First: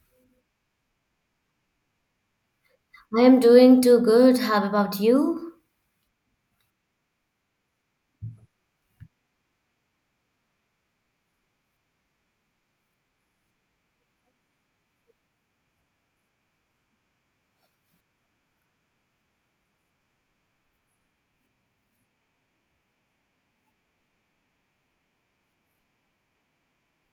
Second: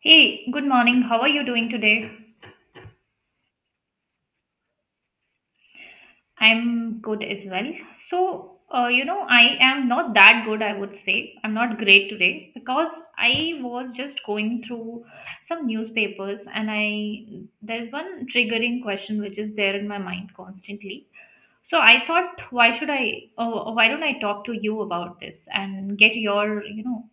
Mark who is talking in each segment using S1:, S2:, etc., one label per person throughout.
S1: Hey, good morning. How are you doing today?
S2: I am doing too good. How about you?
S1: I'm good as well. So, I am not that good, I would say. I'm not great today because I was just going through some newspapers and I there's one triggering question which is there in my mind constantly. So I thought, why don't I talk to you about this and get your,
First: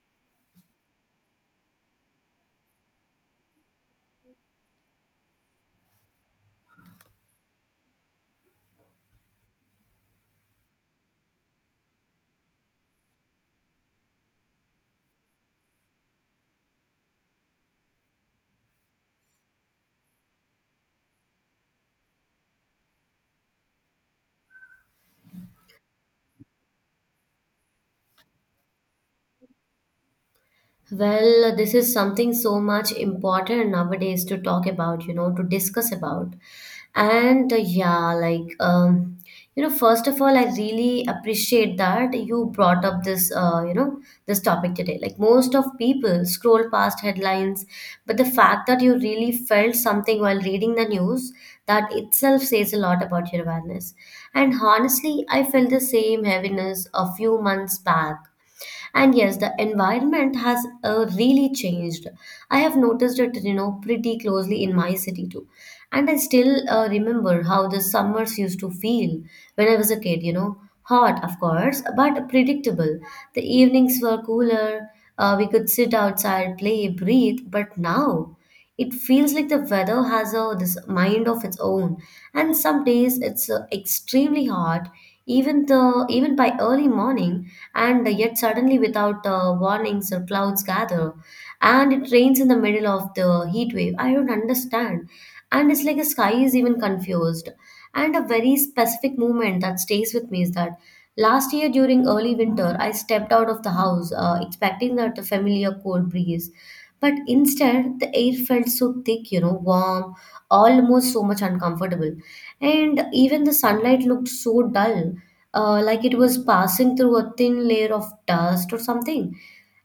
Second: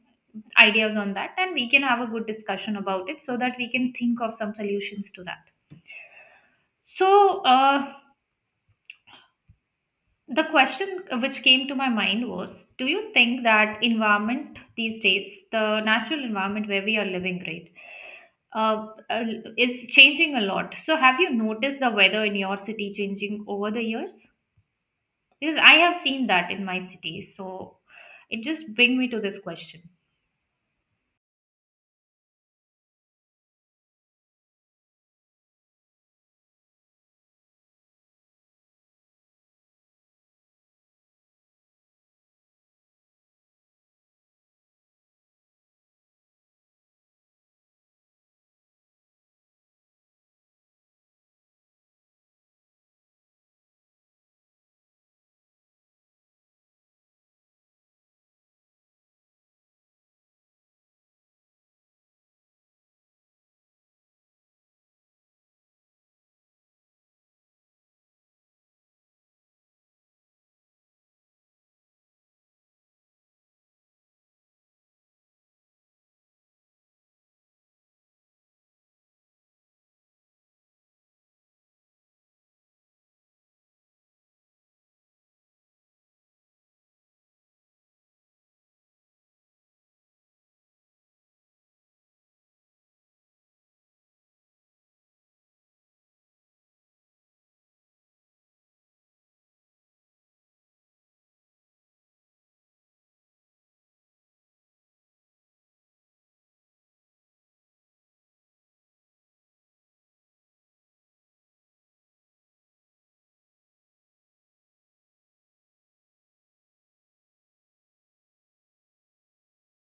S1: ideas on that, and we can have a good discussion about it so that we can think of some solutions to that. so uh, The question which came to my mind was, Do you think that environment these days, the natural environment where we are living, right, uh, uh, is changing a lot? So, have you noticed the weather in your city changing over the years? Because I have seen that in my city. So, it just brings me to this question.
S2: Well, this is something so much important nowadays to talk about, you know, to discuss about. And yeah, like, you know, first of all, I really appreciate that you brought up this, you know, this topic today. Like, most of people scroll past headlines, but the fact that you really felt something while reading the news, that itself says a lot about your awareness. And honestly, I felt the same heaviness a few months back, and yes, the environment has really changed. I have noticed it, you know, pretty closely in my city too. And I still remember how the summers used to feel when I was a kid, you know. Hot, of course, but predictable. The evenings were cooler. We could sit outside, play, breathe. But now, it feels like the weather has a this mind of its own, and some days it's extremely hot, even the even by early morning, and yet suddenly without warnings or clouds gather, and it rains in the middle of the heat wave. I don't understand, and it's like the sky is even confused. And a very specific moment that stays with me is that last year during early winter, I stepped out of the house expecting that the familiar cold breeze. But instead, the air felt so thick, you know, warm, almost so much uncomfortable. And even the sunlight looked so dull, like it was passing through a thin layer of dust or something.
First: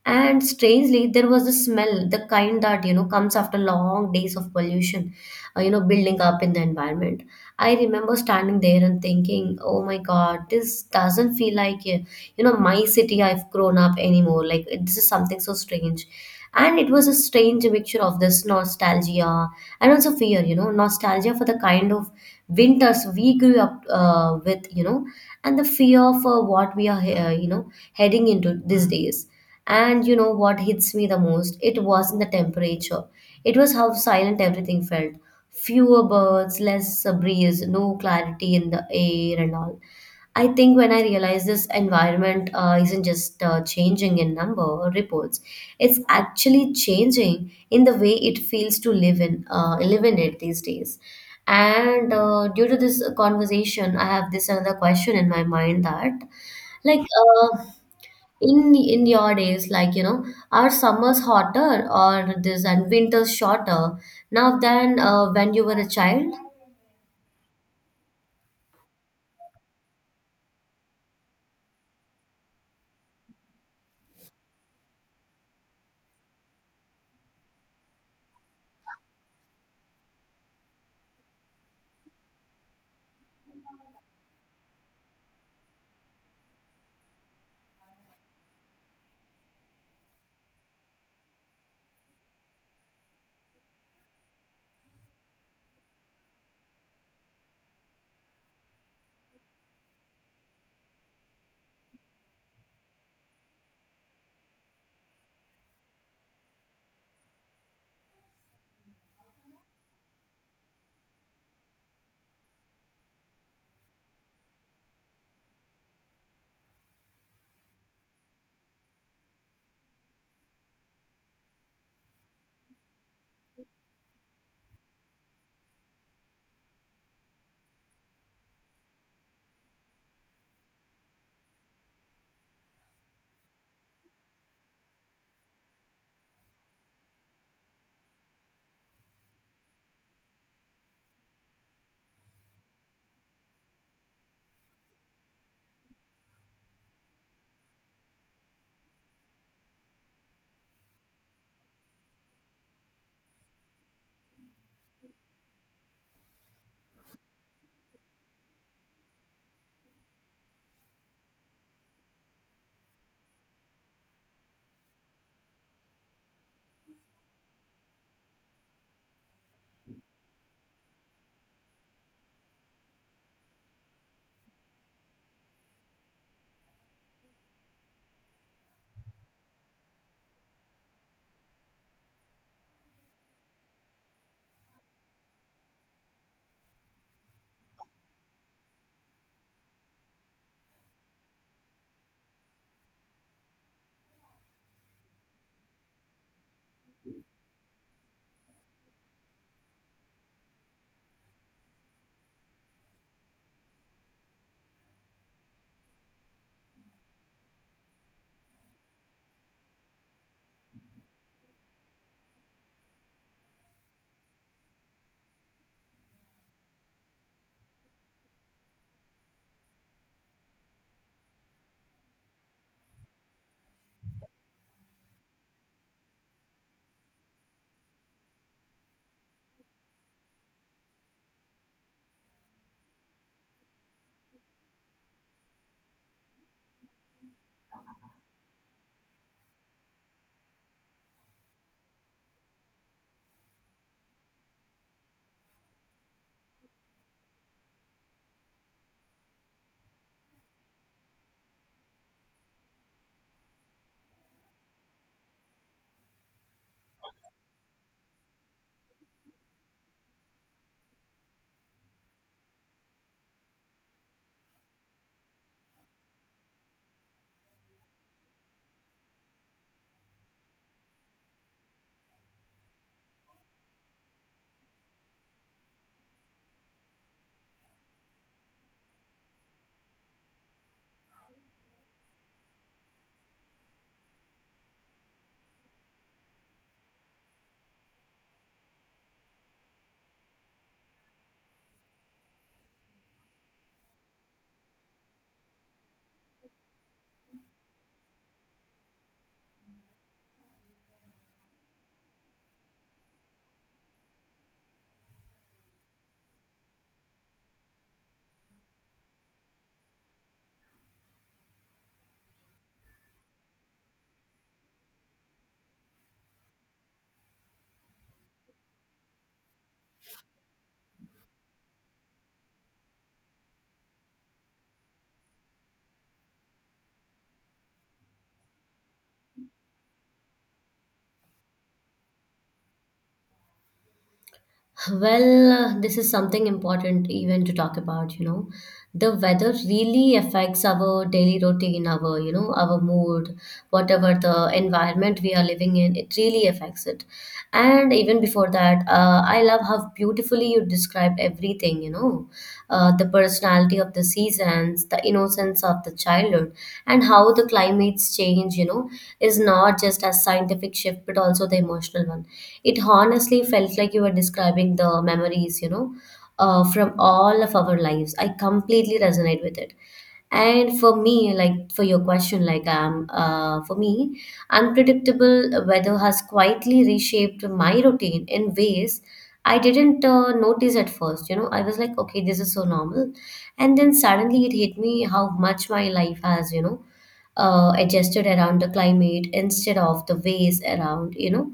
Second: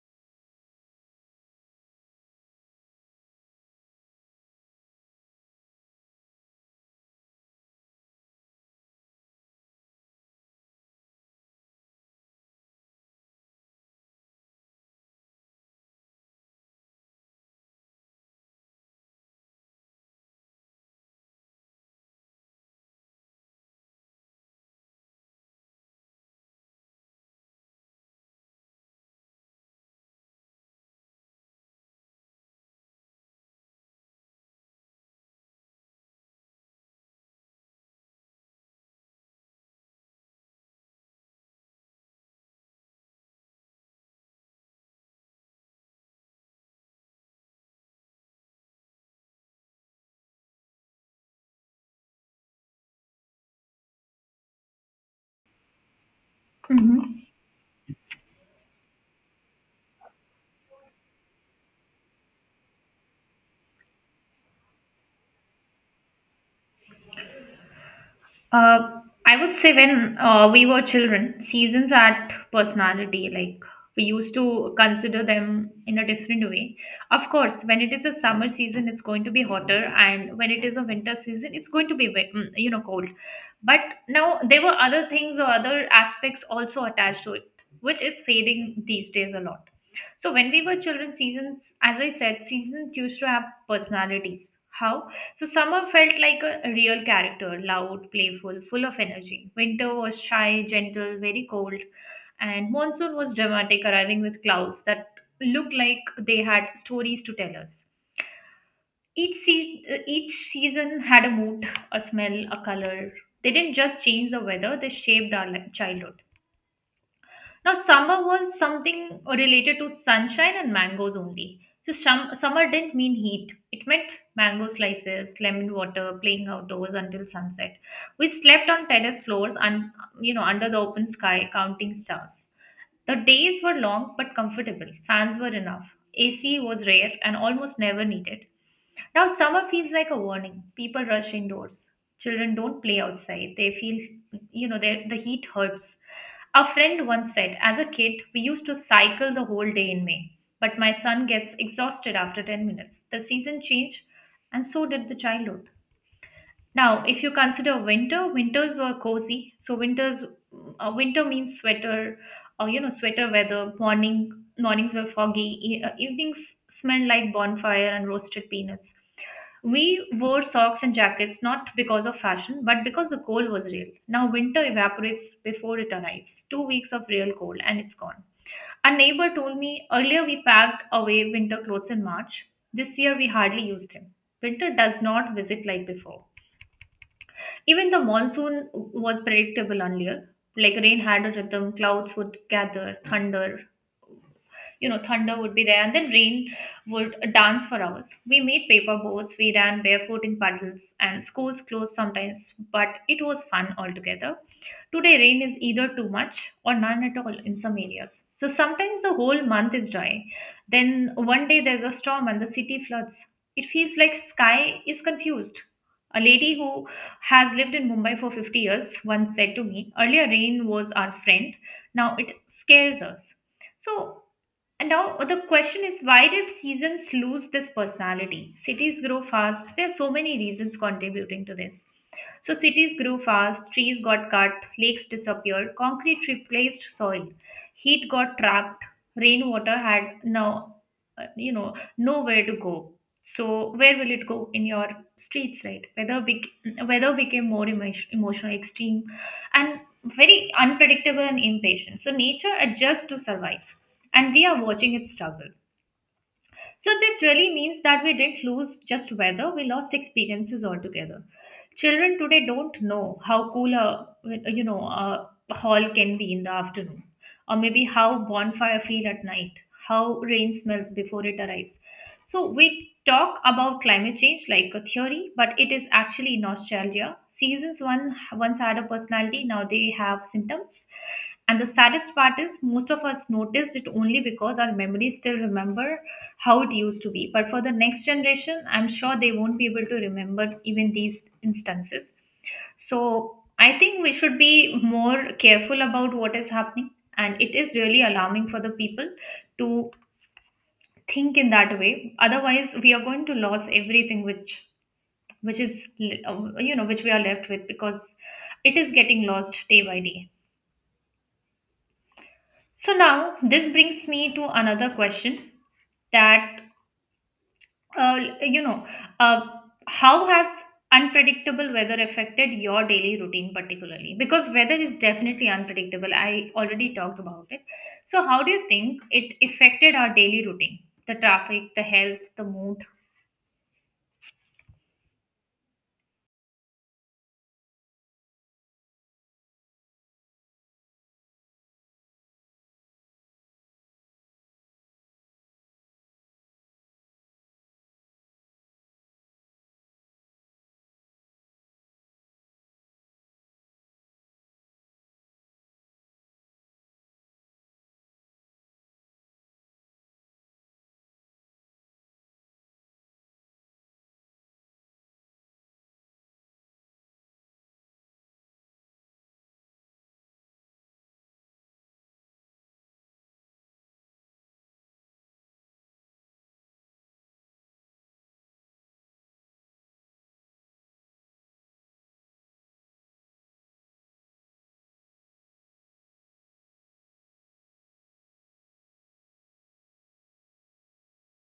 S2: And strangely, there was a smell, the kind that, you know, comes after long days of pollution, building up in the environment. I remember standing there and thinking, oh my God, this doesn't feel like, you know, my city I've grown up anymore. Like, this is something so strange. And it was a strange mixture of this nostalgia and also fear, you know, nostalgia for the kind of winters we grew up with, you know, and the fear for what we are, you know, heading into these days. And you know what hits me the most? It wasn't the temperature. It was how silent everything felt. Fewer birds, less breeze, no clarity in the air, and all. I think when I realized this environment isn't just changing in number or reports, it's actually changing in the way it feels to live in it these days. And due to this conversation, I have this another question in my mind that, like,
S1: Mhm.
S2: in your days, like, you know, are summers hotter or this, and winters shorter now than when you were a child?
S1: Uh, I would say when we were children, seasons had personality. Like, we used to consider them in a different way. Of course, when it is a summer season, it's going to be hotter, and when it is a winter season, it's going to be cold. But now there were other things or other aspects also attached to it, which is fading these days a lot. So when we were children, seasons, as I said, seasons used to have personalities. How? So summer felt like a real character, loud, playful, full of energy. Winter was shy, gentle, very cold, and monsoon was dramatic, arriving with clouds that looked like they had stories to tell us. Each season had a mood, a smell, a color. They didn't just change the weather; they shaped our childhood. Now, summer was something related to sunshine and mangoes only. So, summer didn't mean heat. It meant mango slices, lemon water, playing outdoors until sunset. We slept on terrace floors and, under the open sky, counting stars. The days were long but comfortable. Fans were enough. AC was rare and almost never needed. Now, summer feels like a warning. People rush indoors. Children don't play outside. They feel, the heat hurts. A friend once said, as a kid, we used to cycle the whole day in May, but my son gets exhausted after 10 minutes. The season changed, and so did the childhood. Now, if you consider winter, winters were cozy. So, winter means sweater, or sweater weather. Mornings were foggy. Evenings smelled like bonfire and roasted peanuts. We wore socks and jackets not because of fashion, but because the cold was real. Now winter evaporates before it arrives. 2 weeks of real cold and it's gone. A neighbor told me, earlier we packed away winter clothes in March. This year we hardly used them. Winter does not visit like before. Even the monsoon was predictable earlier. Like, rain had a rhythm. Clouds would gather, thunder you know thunder would be there, and then rain would dance for hours. We made paper boats, we ran barefoot in puddles, and schools closed sometimes, but it was fun altogether. Today, rain is either too much or none at all in some areas. So sometimes the whole month is dry, then one day there's a storm and the city floods. It feels like sky is confused. A lady who has lived in Mumbai for 50 years once said to me, earlier rain was our friend, now it scares us. So, and now the question is, why did seasons lose this personality? Cities grow fast. There are so many reasons contributing to this. So cities grew fast, trees got cut, lakes disappeared, concrete replaced soil, heat got trapped, rainwater had no, you know, nowhere to go. So where will it go, in your streets, right? Weather became more emotional, extreme, and very unpredictable and impatient. So nature adjusts to survive, and we are watching it struggle. So, this really means that we didn't lose just weather, we lost experiences altogether. Children today don't know how cool a you know a hall can be in the afternoon, or maybe how bonfire feel at night, how rain smells before it arrives. So we talk about climate change like a theory, but it is actually nostalgia. Seasons one once had a personality, now they have symptoms. And the saddest part is most of us noticed it only because our memories still remember how it used to be. But for the next generation, I'm sure they won't be able to remember even these instances. So I think we should be more careful about what is happening. And it is really alarming for the people to think in that way. Otherwise, we are going to lose everything which is you know which we are left with, because it is getting lost day by day. So now this brings me to another question, that uh, you know, uh, how has unpredictable weather affected your daily routine particularly? Because weather is definitely unpredictable. I already talked about it. So, how do you think it affected our daily routine? The traffic, the health, the mood?
S2: Well, this is something important even to talk about, you know. The weather really affects our daily routine, our, you know, our mood, whatever the environment we are living in, it really affects it. And even before that, I love how beautifully you described everything, you know, the personality of the seasons, the innocence of the childhood, and how the climates change, you know, is not just a scientific shift, but also the emotional one. It honestly felt like you were describing the memories, you know, from all of our lives. I completely resonate with it. And for me, like, for your question, like, for me, unpredictable weather has quietly reshaped my routine in ways I didn't notice at first. You know, I was like, okay, this is so normal, and then suddenly it hit me how much my life has, you know, adjusted around the climate instead of the ways around. You know,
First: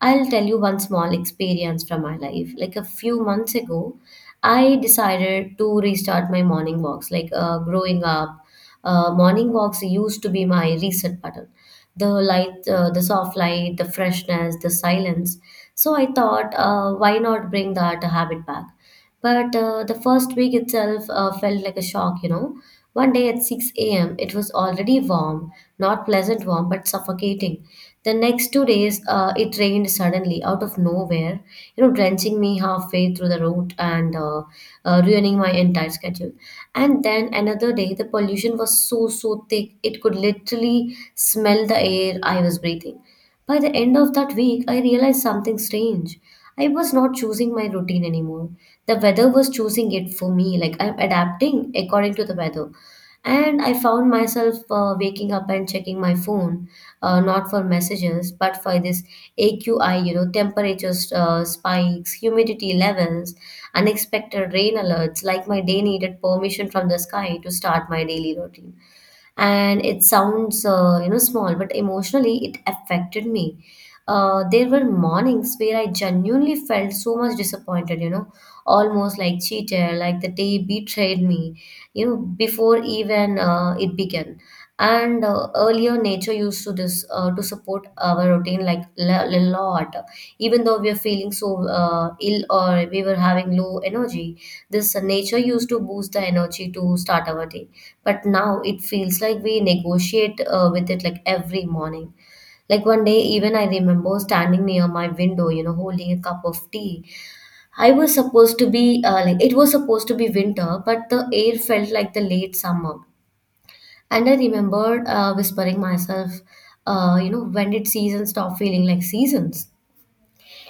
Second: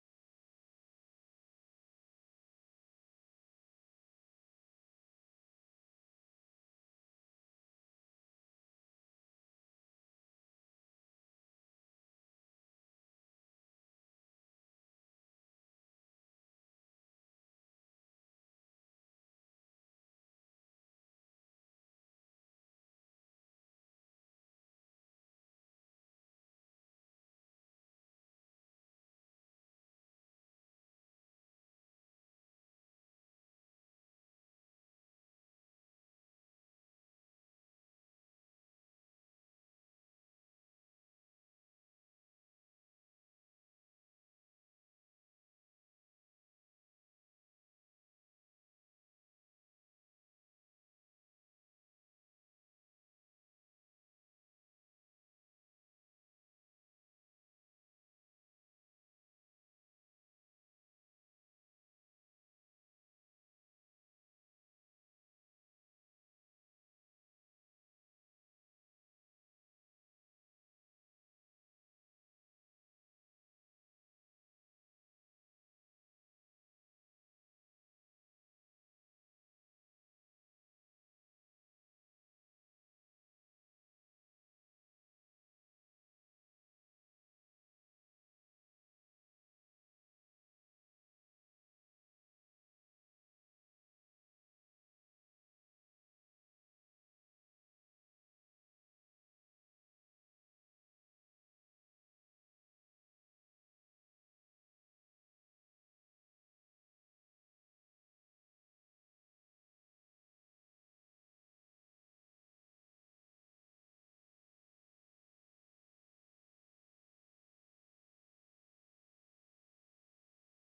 S2: I'll tell you one small experience from my life. Like a few months ago, I decided to restart my morning walks. Like growing up, morning walks used to be my reset button. The light, the soft light, the freshness, the silence. So I thought, why not bring that habit back? But the first week itself felt like a shock, you know. One day at 6 a.m., it was already warm, not pleasant warm, but suffocating. The next 2 days, it rained suddenly out of nowhere, you know, drenching me halfway through the route, and ruining my entire schedule. And then another day, the pollution was so, so thick, it could literally smell the air I was breathing. By the end of that week, I realized something strange. I was not choosing my routine anymore. The weather was choosing it for me. Like I'm adapting according to the weather. And I found myself waking up and checking my phone, not for messages, but for this AQI, you know, temperature spikes, humidity levels, unexpected rain alerts, like my day needed permission from the sky to start my daily routine. And it sounds, you know, small, but emotionally it affected me. There were mornings where I genuinely felt so much disappointed, you know, almost like cheated, like the day betrayed me, you know, before even it began. And earlier nature used to this to support our routine like a lot, even though we are feeling so ill, or we were having low energy. This nature used to boost the energy to start our day, but now it feels like we negotiate with it like every morning. Like one day, even I remember standing near my window, you know, holding a cup of tea. I was supposed to be like it was supposed to be winter, but the air felt like the late summer. And I remembered whispering myself, you know, when did seasons stop feeling like seasons?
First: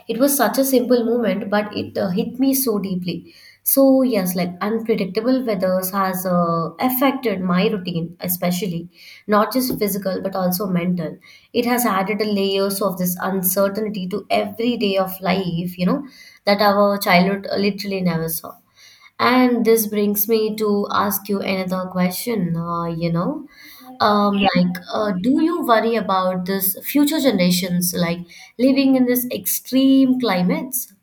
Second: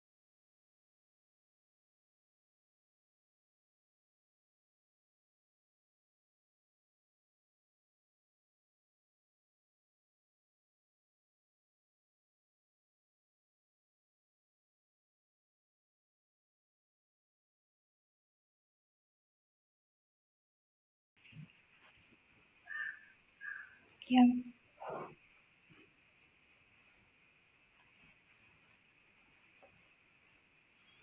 S2: It was such a simple moment, but it hit me so deeply. So yes, like unpredictable weathers has affected my routine, especially not just physical but also mental. It has added a layers of this uncertainty to every day of life, you know, that our childhood literally never saw. And this brings me to ask you another question,
S1: Yeah.
S2: Yeah. Like, do you worry about this future generations, like living in this extreme climates?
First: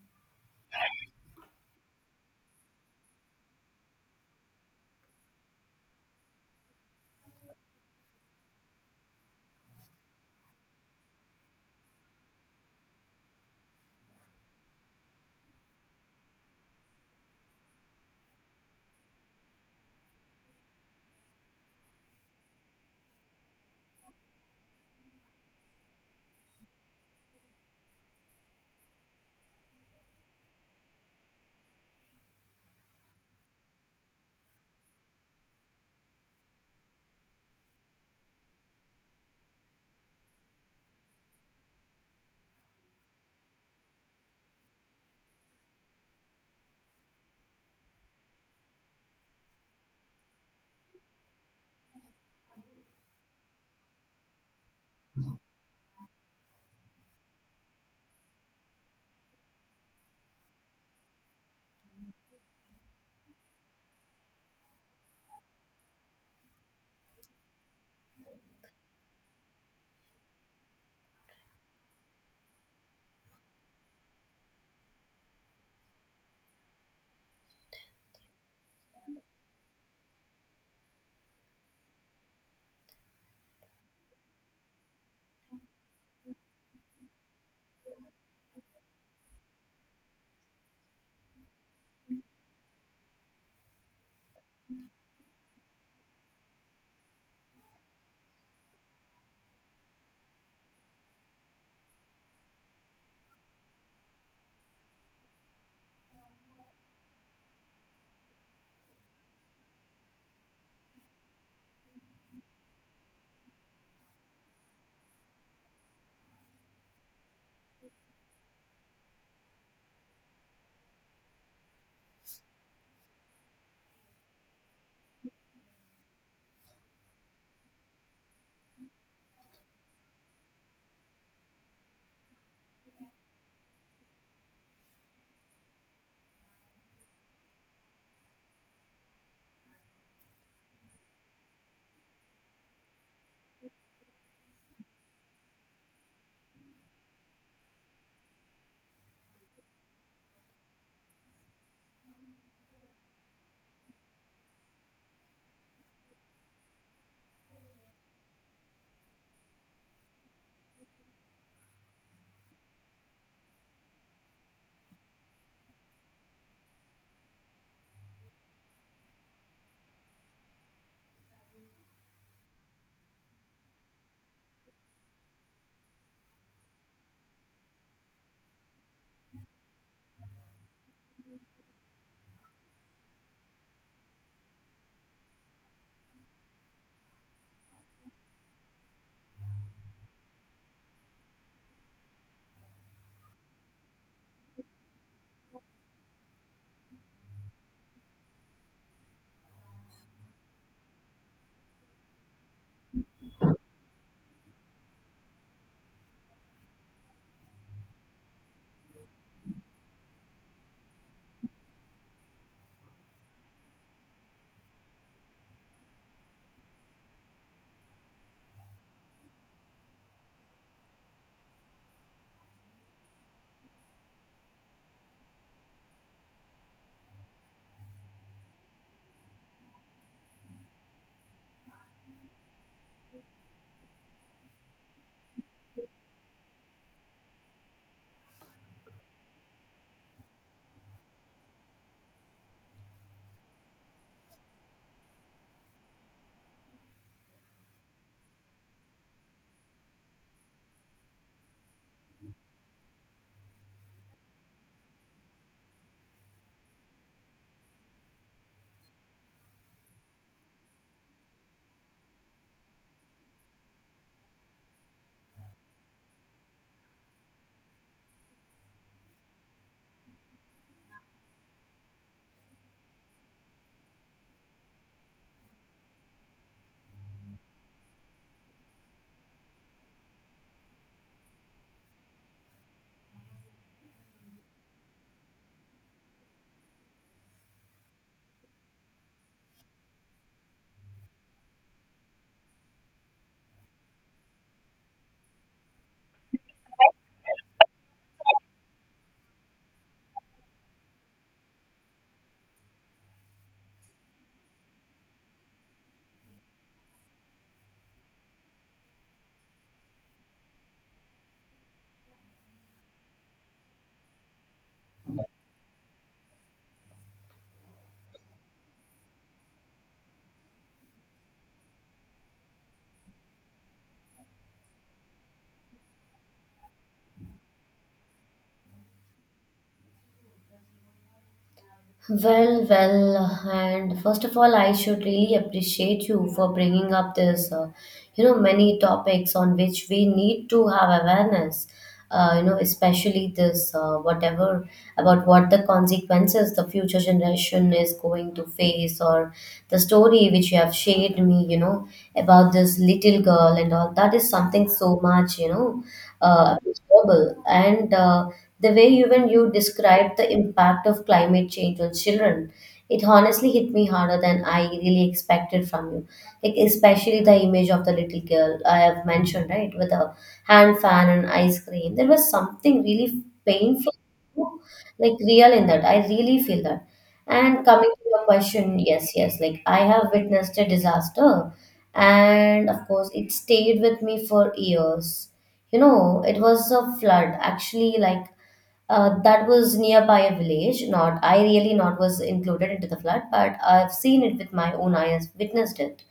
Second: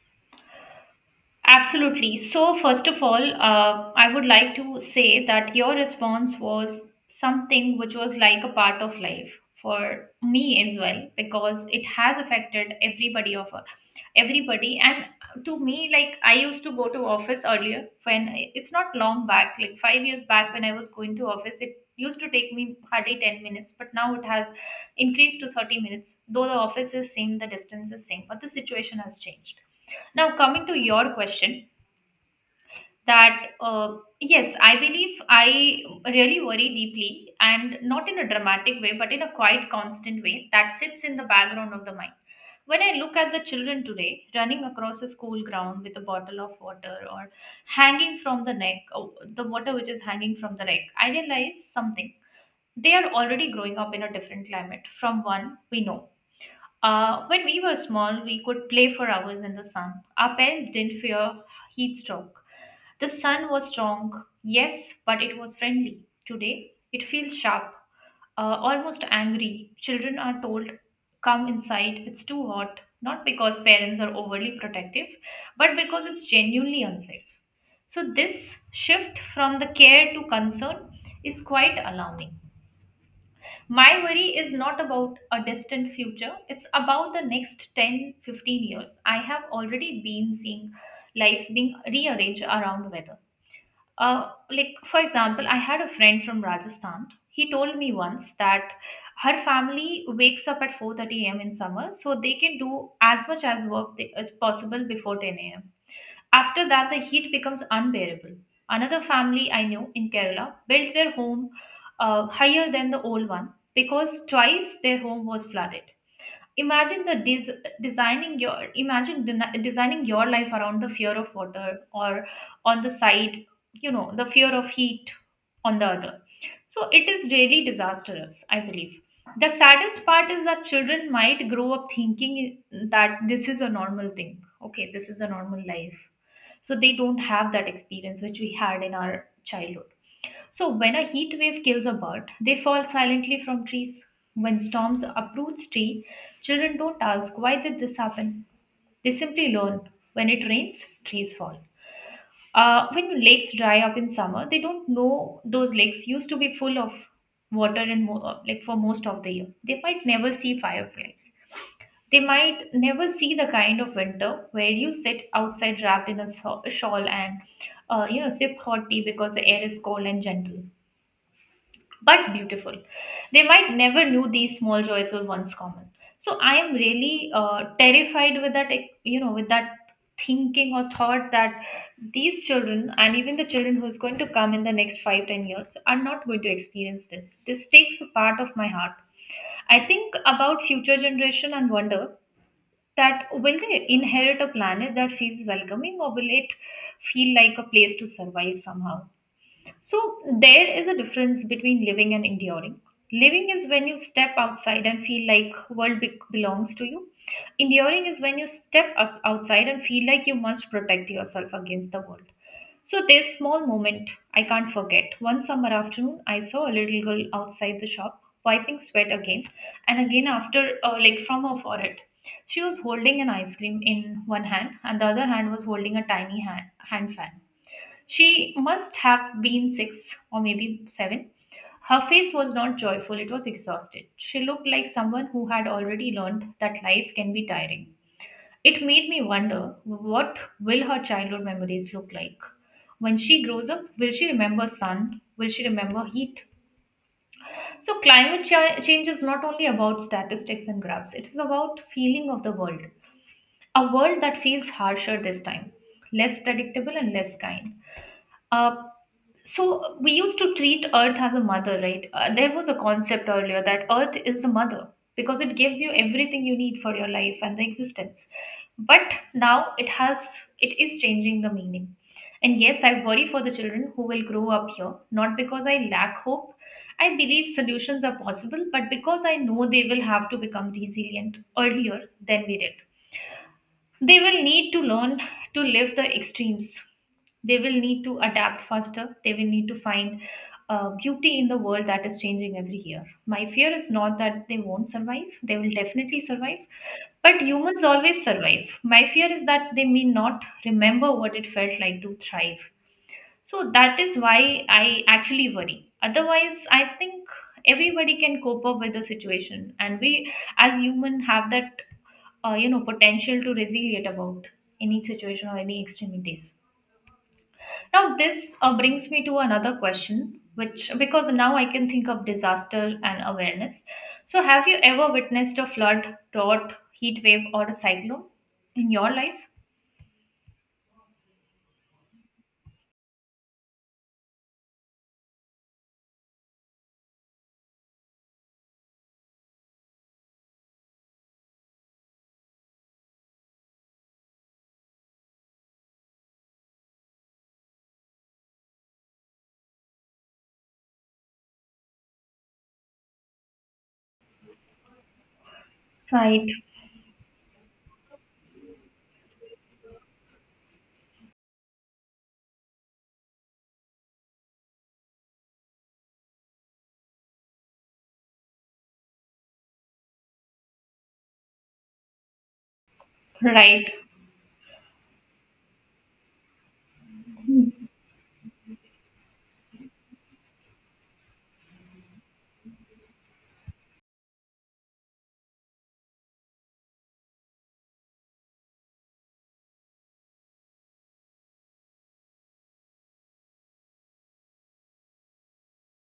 S1: Absolutely. So, first of all, I would like to say that your response was something which was like a part of life for me as well, because it has affected everybody of us, everybody. And to me, like, I used to go to office earlier when it's not long back, like 5 years back when I was going to office, it used to take me hardly 10 minutes, but now it has increased to 30 minutes. Though the office is same, the distance is same, but the situation has changed. Now, coming to your question, that yes, I believe I really worry deeply, and not in a dramatic way, but in a quite constant way that sits in the background of the mind. When I look at the children today running across a school ground with a bottle of water or hanging from the neck, oh, the water which is hanging from the neck, I realize something. They are already growing up in a different climate from one we know. When we were small, we could play for hours in the sun. Our parents didn't fear heat stroke. The sun was strong, yes, but it was friendly. Today, it feels sharp, almost angry. Children are told, come inside, it's too hot, not because parents are overly protective, but because it's genuinely unsafe. So, this shift from the care to concern is quite alarming. My worry is not about a distant future, it's about the next 10-15 years. I have already been seeing lives being rearranged around weather. Like, for example, I had a friend from Rajasthan. He told me once that her family wakes up at 4:30 a.m. in summer so they can do as much as as possible before 10 a.m. After that, the heat becomes unbearable. Another family I knew in Kerala built their home higher than the old one, because twice their home was flooded. Imagine the des- designing your imagine den- designing your life around the fear of water or on the side, the fear of heat on the other. So it is really disastrous, I believe. The saddest part is that children might grow up thinking that this is a normal thing. Okay, this is a normal life. So they don't have that experience which we had in our childhood. So, when a heat wave kills a bird, they fall silently from trees. When storms uproot tree, children don't ask, why did this happen. They simply learn, when it rains, trees fall. When lakes dry up in summer, they don't know those lakes used to be full of water, and like, for most of the year. They might never see fireflies. They might never see the kind of winter where you sit outside wrapped in a shawl and sip hot tea because the air is cold and gentle, but beautiful. They might never knew these small joys were once common. So I am really terrified with that, like, you know, with that thinking or thought that these children and even the children who's going to come in the next 5-10 years are not going to experience this. This takes a part of my heart. I think about future generation and wonder, that will they inherit a planet that feels welcoming, or will it feel like a place to survive somehow? So, there is a difference between living and enduring. Living is when you step outside and feel like world belongs to you. Enduring is when you step outside and feel like you must protect yourself against the world. So this small moment I can't forget. One summer afternoon, I saw a little girl outside the shop wiping sweat again and again after like from her forehead. She was holding an ice cream in one hand and the other hand was holding a tiny hand fan. She must have been six or maybe seven. Her face was not joyful, it was exhausted. She looked like someone who had already learned that life can be tiring. It made me wonder, what will her childhood memories look like? When she grows up, will she remember sun? Will she remember heat? So, climate change is not only about statistics and graphs, it is about feeling of the world. A world that feels harsher this time, less predictable and less kind. A So we used to treat Earth as a mother, right? There was a concept earlier that Earth is the mother because it gives you everything you need for your life and the existence. But now it is changing the meaning. And yes, I worry for the children who will grow up here, not because I lack hope. I believe solutions are possible, but because I know they will have to become resilient earlier than we did. They will need to learn to live the extremes. They will need to adapt faster. They will need to find beauty in the world that is changing every year. My fear is not that they won't survive, they will definitely survive. But humans always survive. My fear is that they may not remember what it felt like to thrive. So that is why I actually worry. Otherwise, I think everybody can cope up with the situation, and we as human have that potential to resilient about any situation or any extremities. Now this brings me to another question, which, because now I can think of disaster and awareness, so have you ever witnessed a flood, drought, heat wave or a cyclone in your life?
S2: Well, well, and first of all, I should really appreciate you for bringing up this, you know, many topics on which we need to have awareness, you know, especially this, whatever about what the consequences the future generation is going to face, or the story which you have shared me, you know, about this little girl and all. That is something so much, you know,
S1: Right.
S2: uh, global. And the way even you described the impact of climate change on children, it honestly hit me harder than I really expected from you. Like especially the image of the little girl I have mentioned, right, with a hand fan and ice cream. There was something really
S1: Right.
S2: painful, like real in that. I really feel that. And coming to your question, yes, yes, like I have witnessed a disaster, and of course, it stayed with me for years. You know, it was a flood actually, like that was nearby a village. Not I really not was included into the flood, but I've seen it with my own eyes, witnessed it.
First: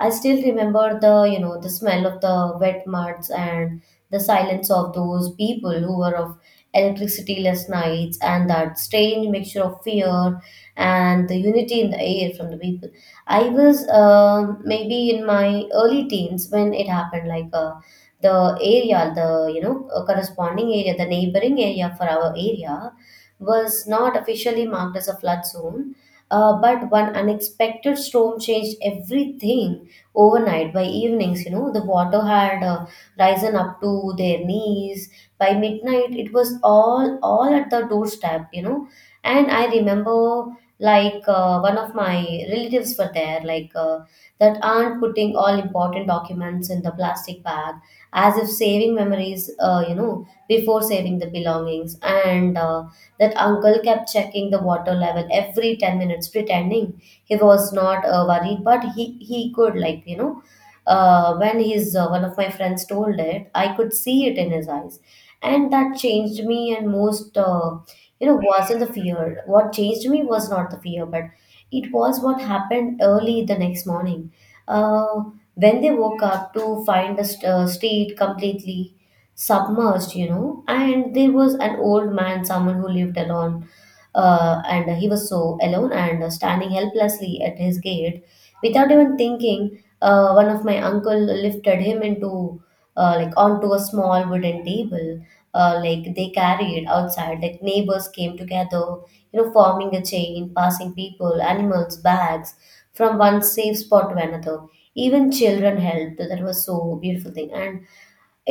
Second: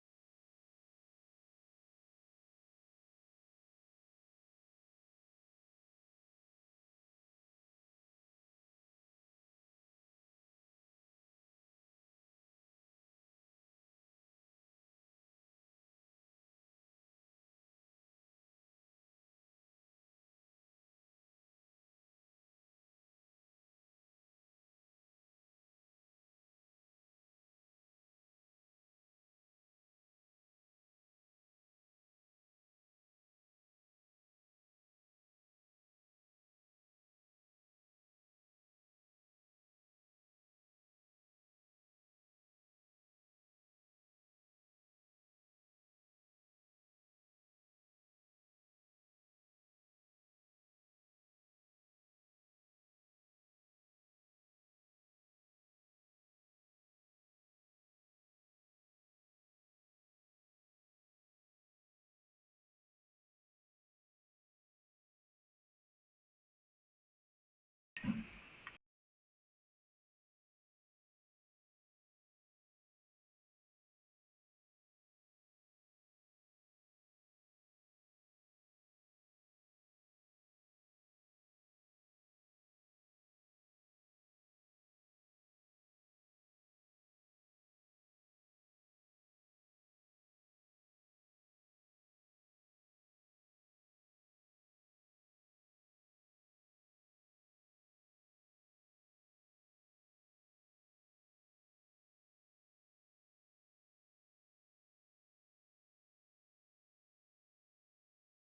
S2: I still remember the, you know, the smell of the wet muds and the silence of those people who were of electricityless nights, and that strange mixture of fear and the unity in the air from the people. I was maybe in my early teens when it happened, like the area, the, you know, corresponding area, the neighboring area for our area was not officially marked as a flood zone. But one unexpected storm changed everything overnight. By evenings, you know, the water had risen up to their knees. By midnight, it was all at the doorstep, you know. And I remember, like one of my relatives were there, like that aunt putting all important documents in the plastic bag, as if saving memories, you know, before saving the belongings, and. That uncle kept checking the water level every 10 minutes, pretending he was not worried, but he could, like, you know, when his one of my friends told it, I could see it in his eyes. And that changed me, and most, you know, wasn't the fear. What changed me was not the fear, but it was what happened early the next morning. Uh, when they woke up to find the street completely submerged, you know, and there was an old man, someone who lived alone, and he was so alone and standing helplessly at his gate. Without even thinking, one of my uncle lifted him into like onto a small wooden table, like they carried outside, like neighbors came together, you know, forming a chain, passing people, animals, bags from one safe spot to another. Even children helped. That was so beautiful thing, and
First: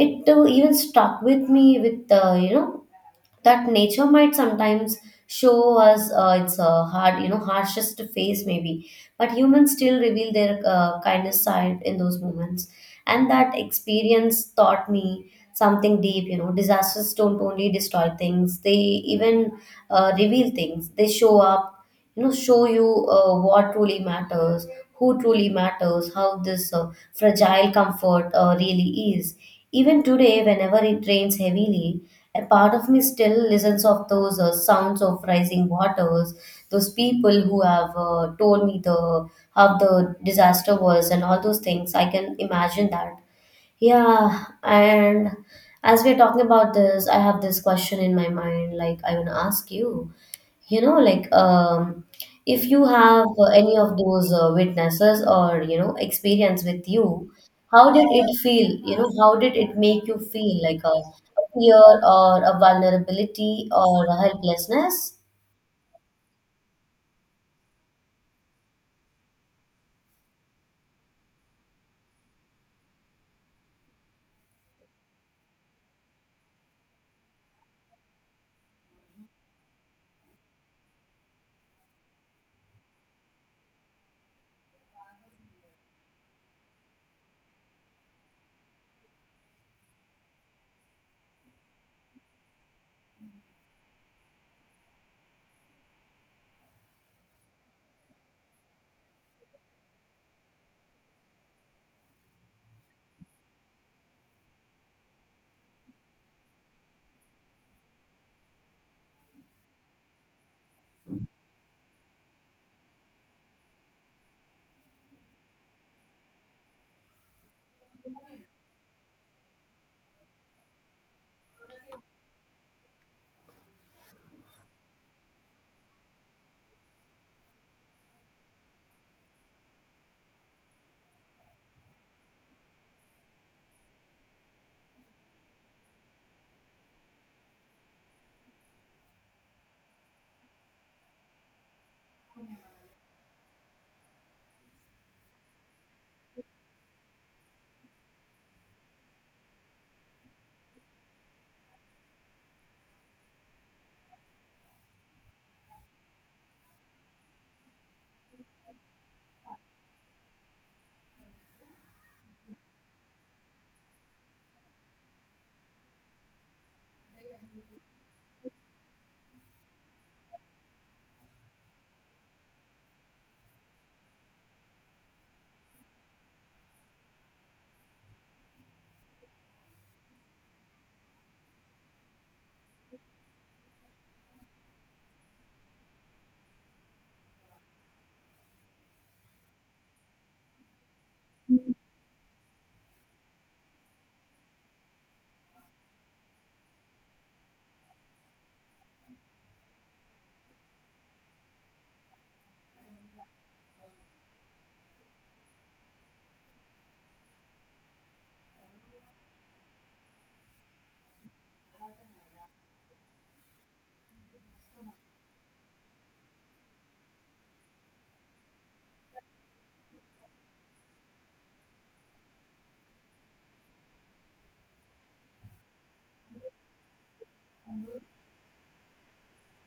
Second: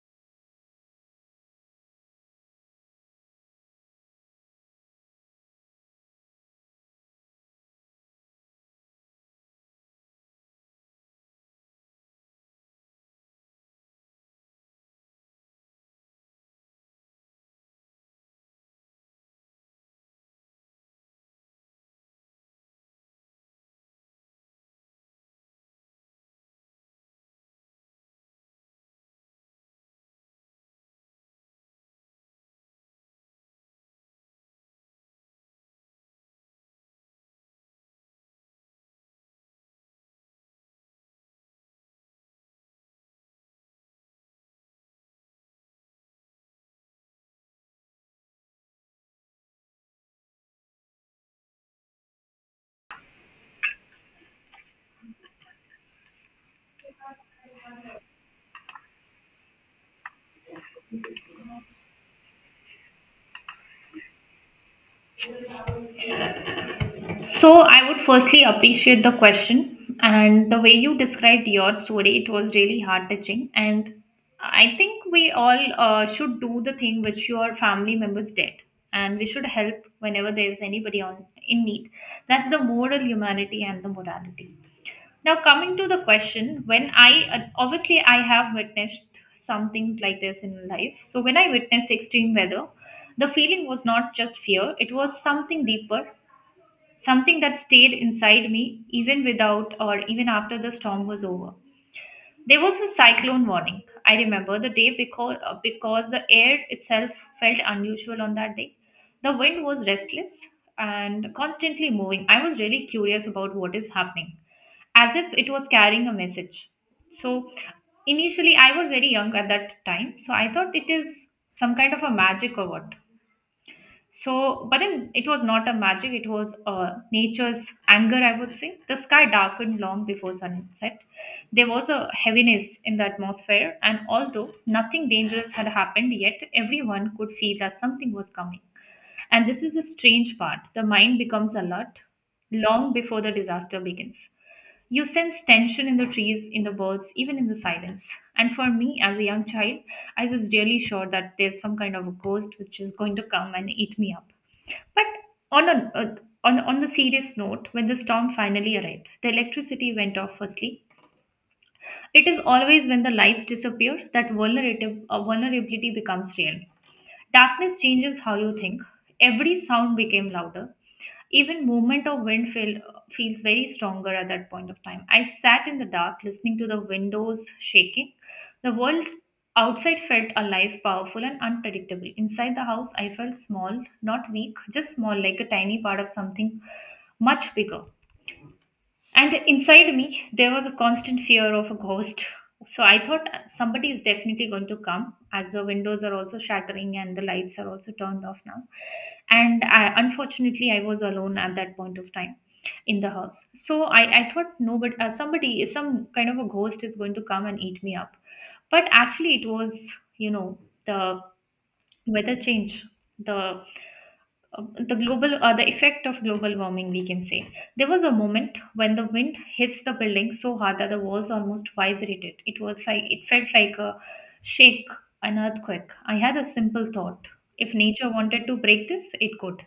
S2: it even stuck with me with you know, that nature might sometimes show us its hard, you know, harshest face maybe, but humans still reveal their kindness side in those moments. And that experience taught me something deep. You know, disasters don't only destroy things, they even reveal things, they show up, you know, show you what truly matters, who truly matters, how this fragile comfort really is. Even today, whenever it rains heavily, a part of me still listens of those sounds of rising waters, those people who have told me the how the disaster was and all those things. I can imagine that. Yeah, and as we're talking about this, I have this question in my mind, like I want to ask you, you know, like if you have any of those witnesses or you know experience with you, how did it feel, you know, how did it make you feel like a fear or a vulnerability or a helplessness?
S1: So, I would firstly appreciate the question and the way you described your story. It was really heart touching. And I think we all should do the thing which your family members did. And we should help whenever there is anybody on in need. That's the moral humanity and the morality. Now, coming to the question, when I obviously I have witnessed some things like this in life. So, when I witnessed extreme weather, the feeling was not just fear, it was something deeper, something that stayed inside me even without or even after the storm was over. There was a cyclone warning. I remember the day because the air itself felt unusual on that day. The wind was restless and constantly moving. I was really curious about what is happening, as if it was carrying a message. So initially, I was very young at that time, so I thought it is some kind of a magic or what. So, but then it was not a magic, it was nature's anger, I would say. The sky darkened long before sunset. There was a heaviness in the atmosphere, and although nothing dangerous had happened yet, everyone could feel that something was coming. And this is the strange part, the mind becomes alert long before the disaster begins. You sense tension in the trees, in the birds, even in the silence. And for me, as a young child, I was really sure that there's some kind of a ghost which is going to come and eat me up. But on, a, uh, on the serious note, when the storm finally arrived, the electricity went off firstly. It is always when the lights disappear that vulnerability becomes real. Darkness changes how you think. Every sound became louder. Even movement of wind feels very stronger at that point of time. I sat in the dark listening to the windows shaking. The world outside felt alive, powerful, and unpredictable. Inside the house, I felt small, not weak, just small, like a tiny part of something much bigger. And inside me, there was a constant fear of a ghost. So I thought somebody is definitely going to come, as the windows are also shattering and the lights are also turned off now. And I, unfortunately, I was alone at that point of time in the house. So I thought, no, but somebody, some kind of a ghost is going to come and eat me up. But actually, it was, you know, the weather change, the uh, the global the effect of global warming, we can say. There was a moment when the wind hits the building so hard that the walls almost vibrated. It was like, it felt like a shake, an earthquake. I had a simple thought, if nature wanted to break this, it could.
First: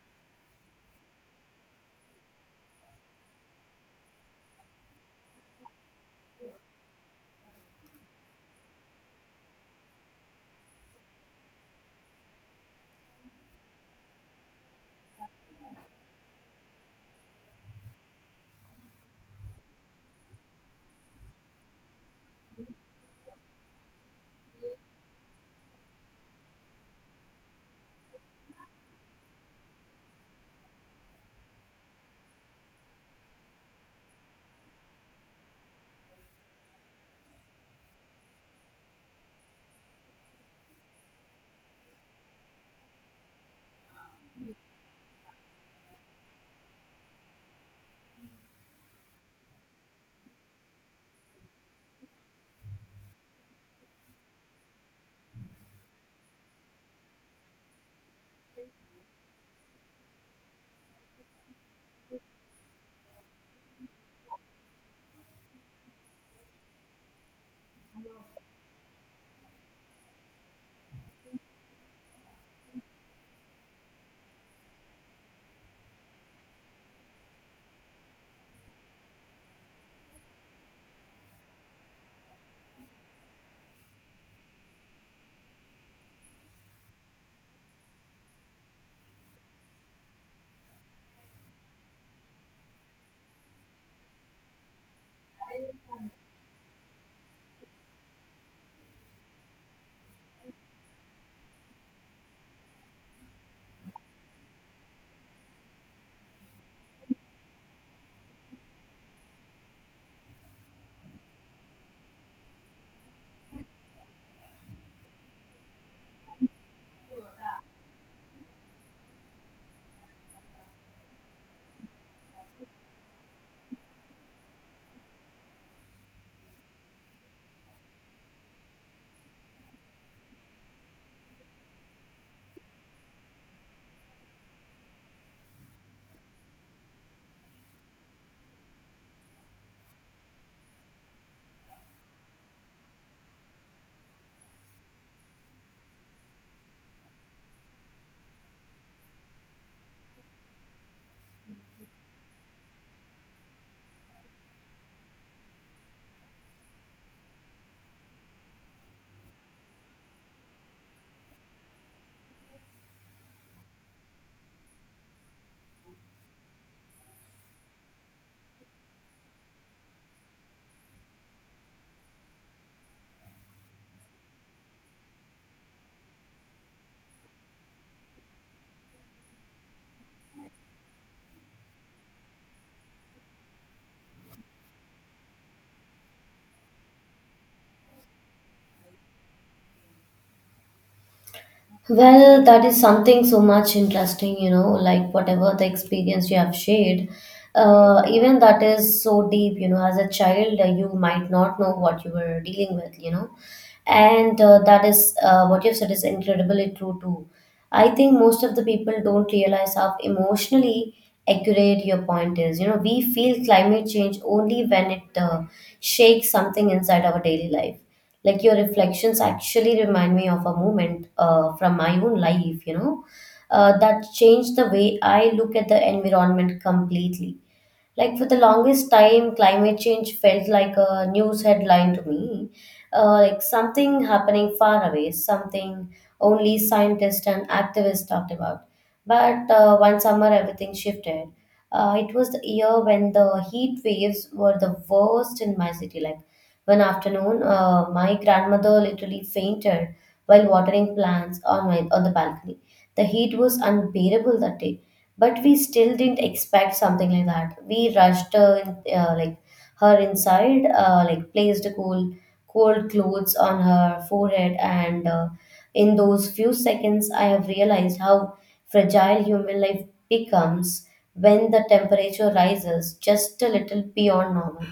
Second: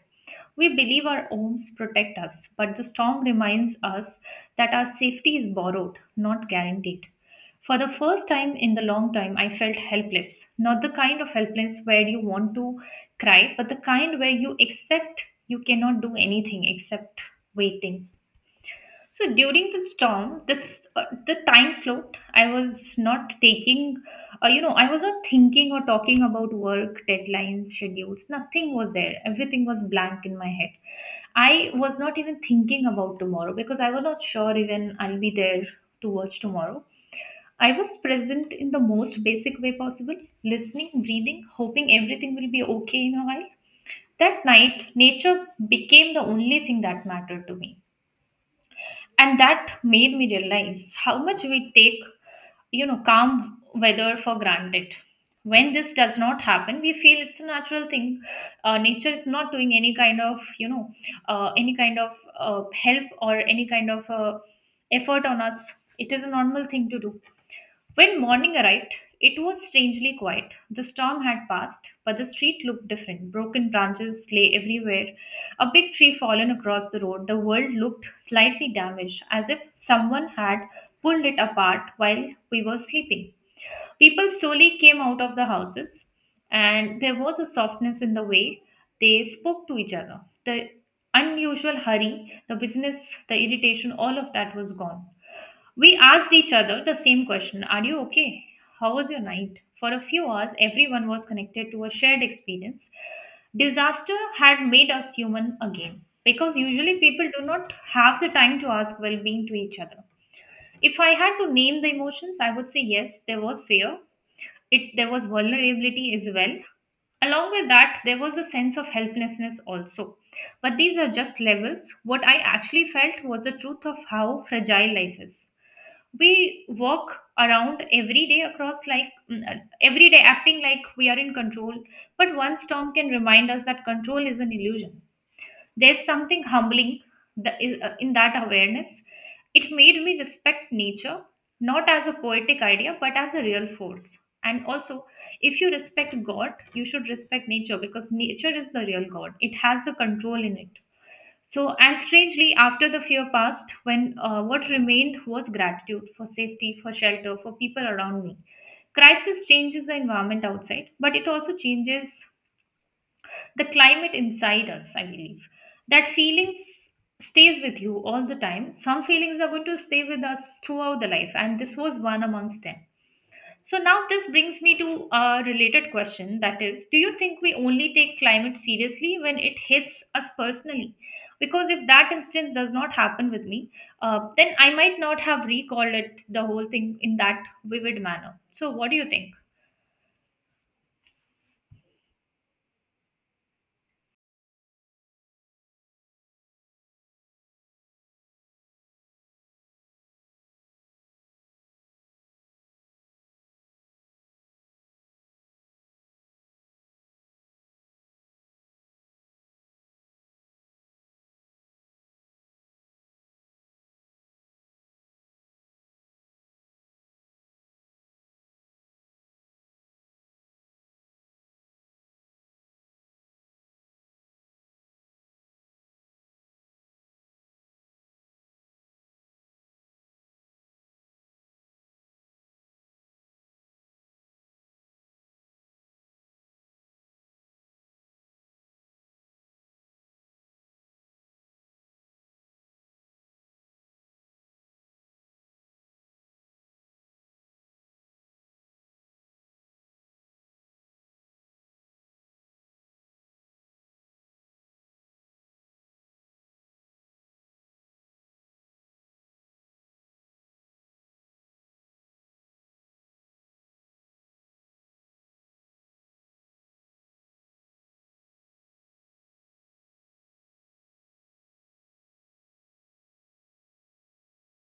S1: We believe our homes protect us, but the storm reminds us that our safety is borrowed, not guaranteed. For the first time in the long time, I felt helpless. Not the kind of helpless where you want to cry, but the kind where you accept you cannot do anything except waiting. So during the storm, this the time slot, I was not taking, I was not thinking or talking about work, deadlines, schedules. Nothing was there. Everything was blank in my head. I was not even thinking about tomorrow because I was not sure even I'll be there to watch tomorrow. I was present in the most basic way possible, listening, breathing, hoping everything will be okay in a while. That night, nature became the only thing that mattered to me. And that made me realize how much we take calm weather for granted. When this does not happen we feel it's a natural thing. Nature is not doing any kind of, any kind of help or any kind of effort on us. It is a normal thing to do. When morning arrived, it was strangely quiet. The storm had passed, but the street looked different. Broken branches lay everywhere. A big tree fallen across the road. The world looked slightly damaged, as if someone had pulled it apart while we were sleeping. People slowly came out of the houses, and there was a softness in the way they spoke to each other. The unusual hurry, the business, the irritation, all of that was gone. We asked each other the same question, are you okay? How was your night? For a few hours, everyone was connected to a shared experience. Disaster had made us human again, because usually people do not have the time to ask well being to each other. If I had to name the emotions, I would say yes, there was fear, there was vulnerability as well. Along with that, there was a sense of helplessness also. But these are just levels. What I actually felt was the truth of how fragile life is. We walk around every day, across like every day acting like we are in control, but one storm can remind us that control is an illusion. There's something humbling in that awareness. It made me respect nature, not as a poetic idea but as a real force. And also, if you respect god you should respect nature, because nature is the real god, it has the control in it. So, and strangely, after the fear passed, when what remained was gratitude for safety, for shelter, for people around me. Crisis changes the environment outside, but it also changes the climate inside us, I believe. That stays with you all the time. Some feelings are going to stay with us throughout the life, and this was one amongst them. So now this brings me to a related question, that is, do you think we only take climate seriously when it hits us personally? Because if that instance does not happen with me, then I might not have recalled it the whole thing in that vivid manner. So what do you think?
S2: Well, that is something so much interesting, you know, like whatever the experience you have shared, even that is so deep, you know. As a child, you might not know what you were dealing with, you know, and that is what you've said is incredibly true too. I think most of the people don't realize how emotionally accurate your point is. You know, we feel climate change only when it shakes something inside our daily life. Like your reflections actually remind me of a moment from my own life, you know, that changed the way I look at the environment completely. Like for the longest time, climate change felt like a news headline to me, like something happening far away, something only scientists and activists talked about. But one summer, everything shifted. It was the year when the heat waves were the worst in my city. Like one afternoon, my grandmother literally fainted while watering plants on my on the balcony. The heat was unbearable that day, but we still didn't expect something like that. We rushed her, in, like her inside, like placed cool, cold clothes on her forehead, and in those few seconds, I have realized how fragile human life becomes when the temperature rises just a little beyond normal.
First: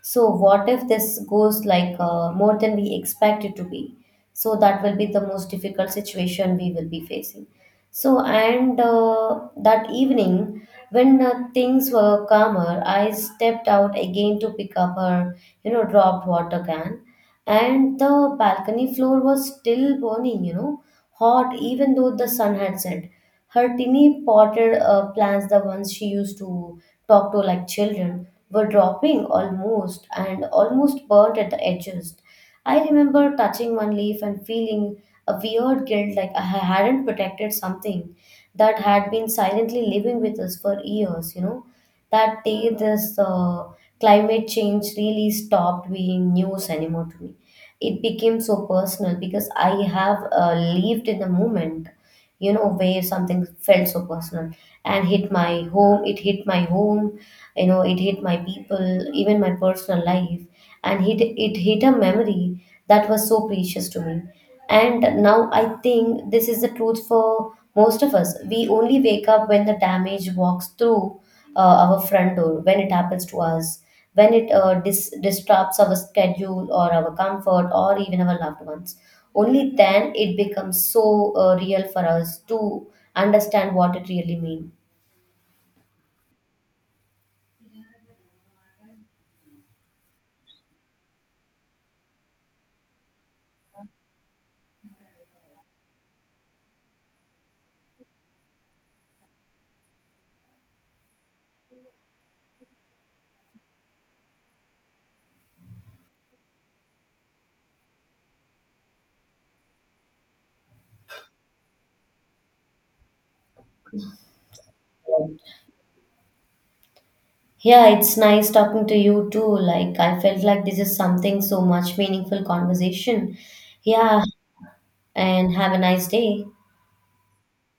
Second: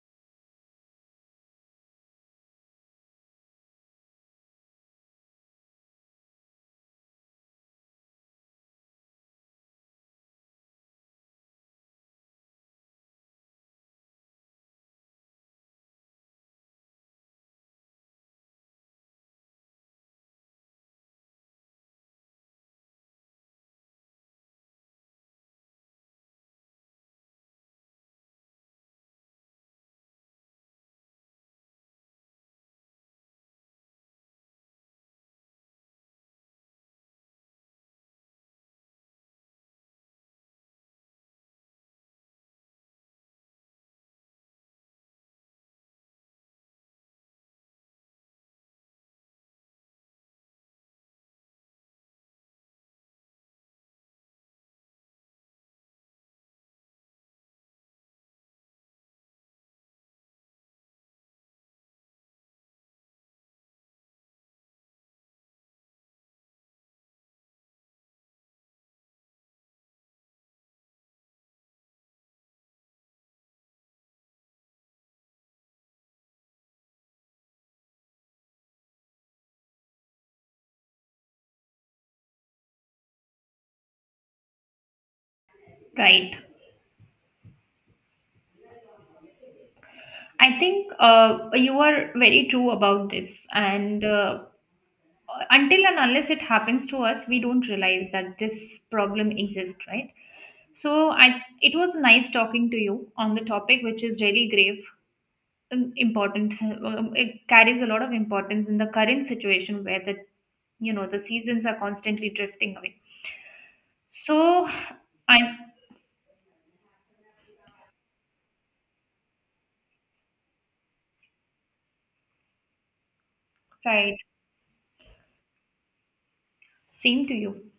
S2: So, what if this goes like more than we expect it to be? So, that will be the most difficult situation we will be facing. So, and that evening, when things were calmer, I stepped out again to pick up her, you know, dropped water can. And the balcony floor was still burning, you know, hot even though the sun had set. Her tiny potted plants, the ones she used to talk to like children, were dropping almost and almost burnt at the edges. I remember touching one leaf and feeling a weird guilt, like I hadn't protected something that had been silently living with us for years, you know. That day, this climate change really stopped being news anymore to me. It became so personal because I have lived in the moment, you know, where something felt so personal and hit my home, it hit my home, you know, it hit my people, even my personal life, and it hit a memory that was so precious to me. And now I think this is the truth for most of us. We only wake up when the damage walks through our front door, when it happens to us, when it disrupts our schedule or our comfort or even our loved ones. Only then it becomes so real for us to understand what it really means.
S1: Right. I think you are very true about this. And until and unless it happens to us, we don't realize that this problem exists, right? So I, it was nice talking to you on the topic, which is really grave, important. It carries a lot of importance in the current situation where the you know the seasons are constantly drifting away. So I'm
S2: Yeah, it's nice talking to you too. Like, I felt like this is something so much meaningful conversation.
S1: right.
S2: Yeah, and have a nice day.
S1: Same to you.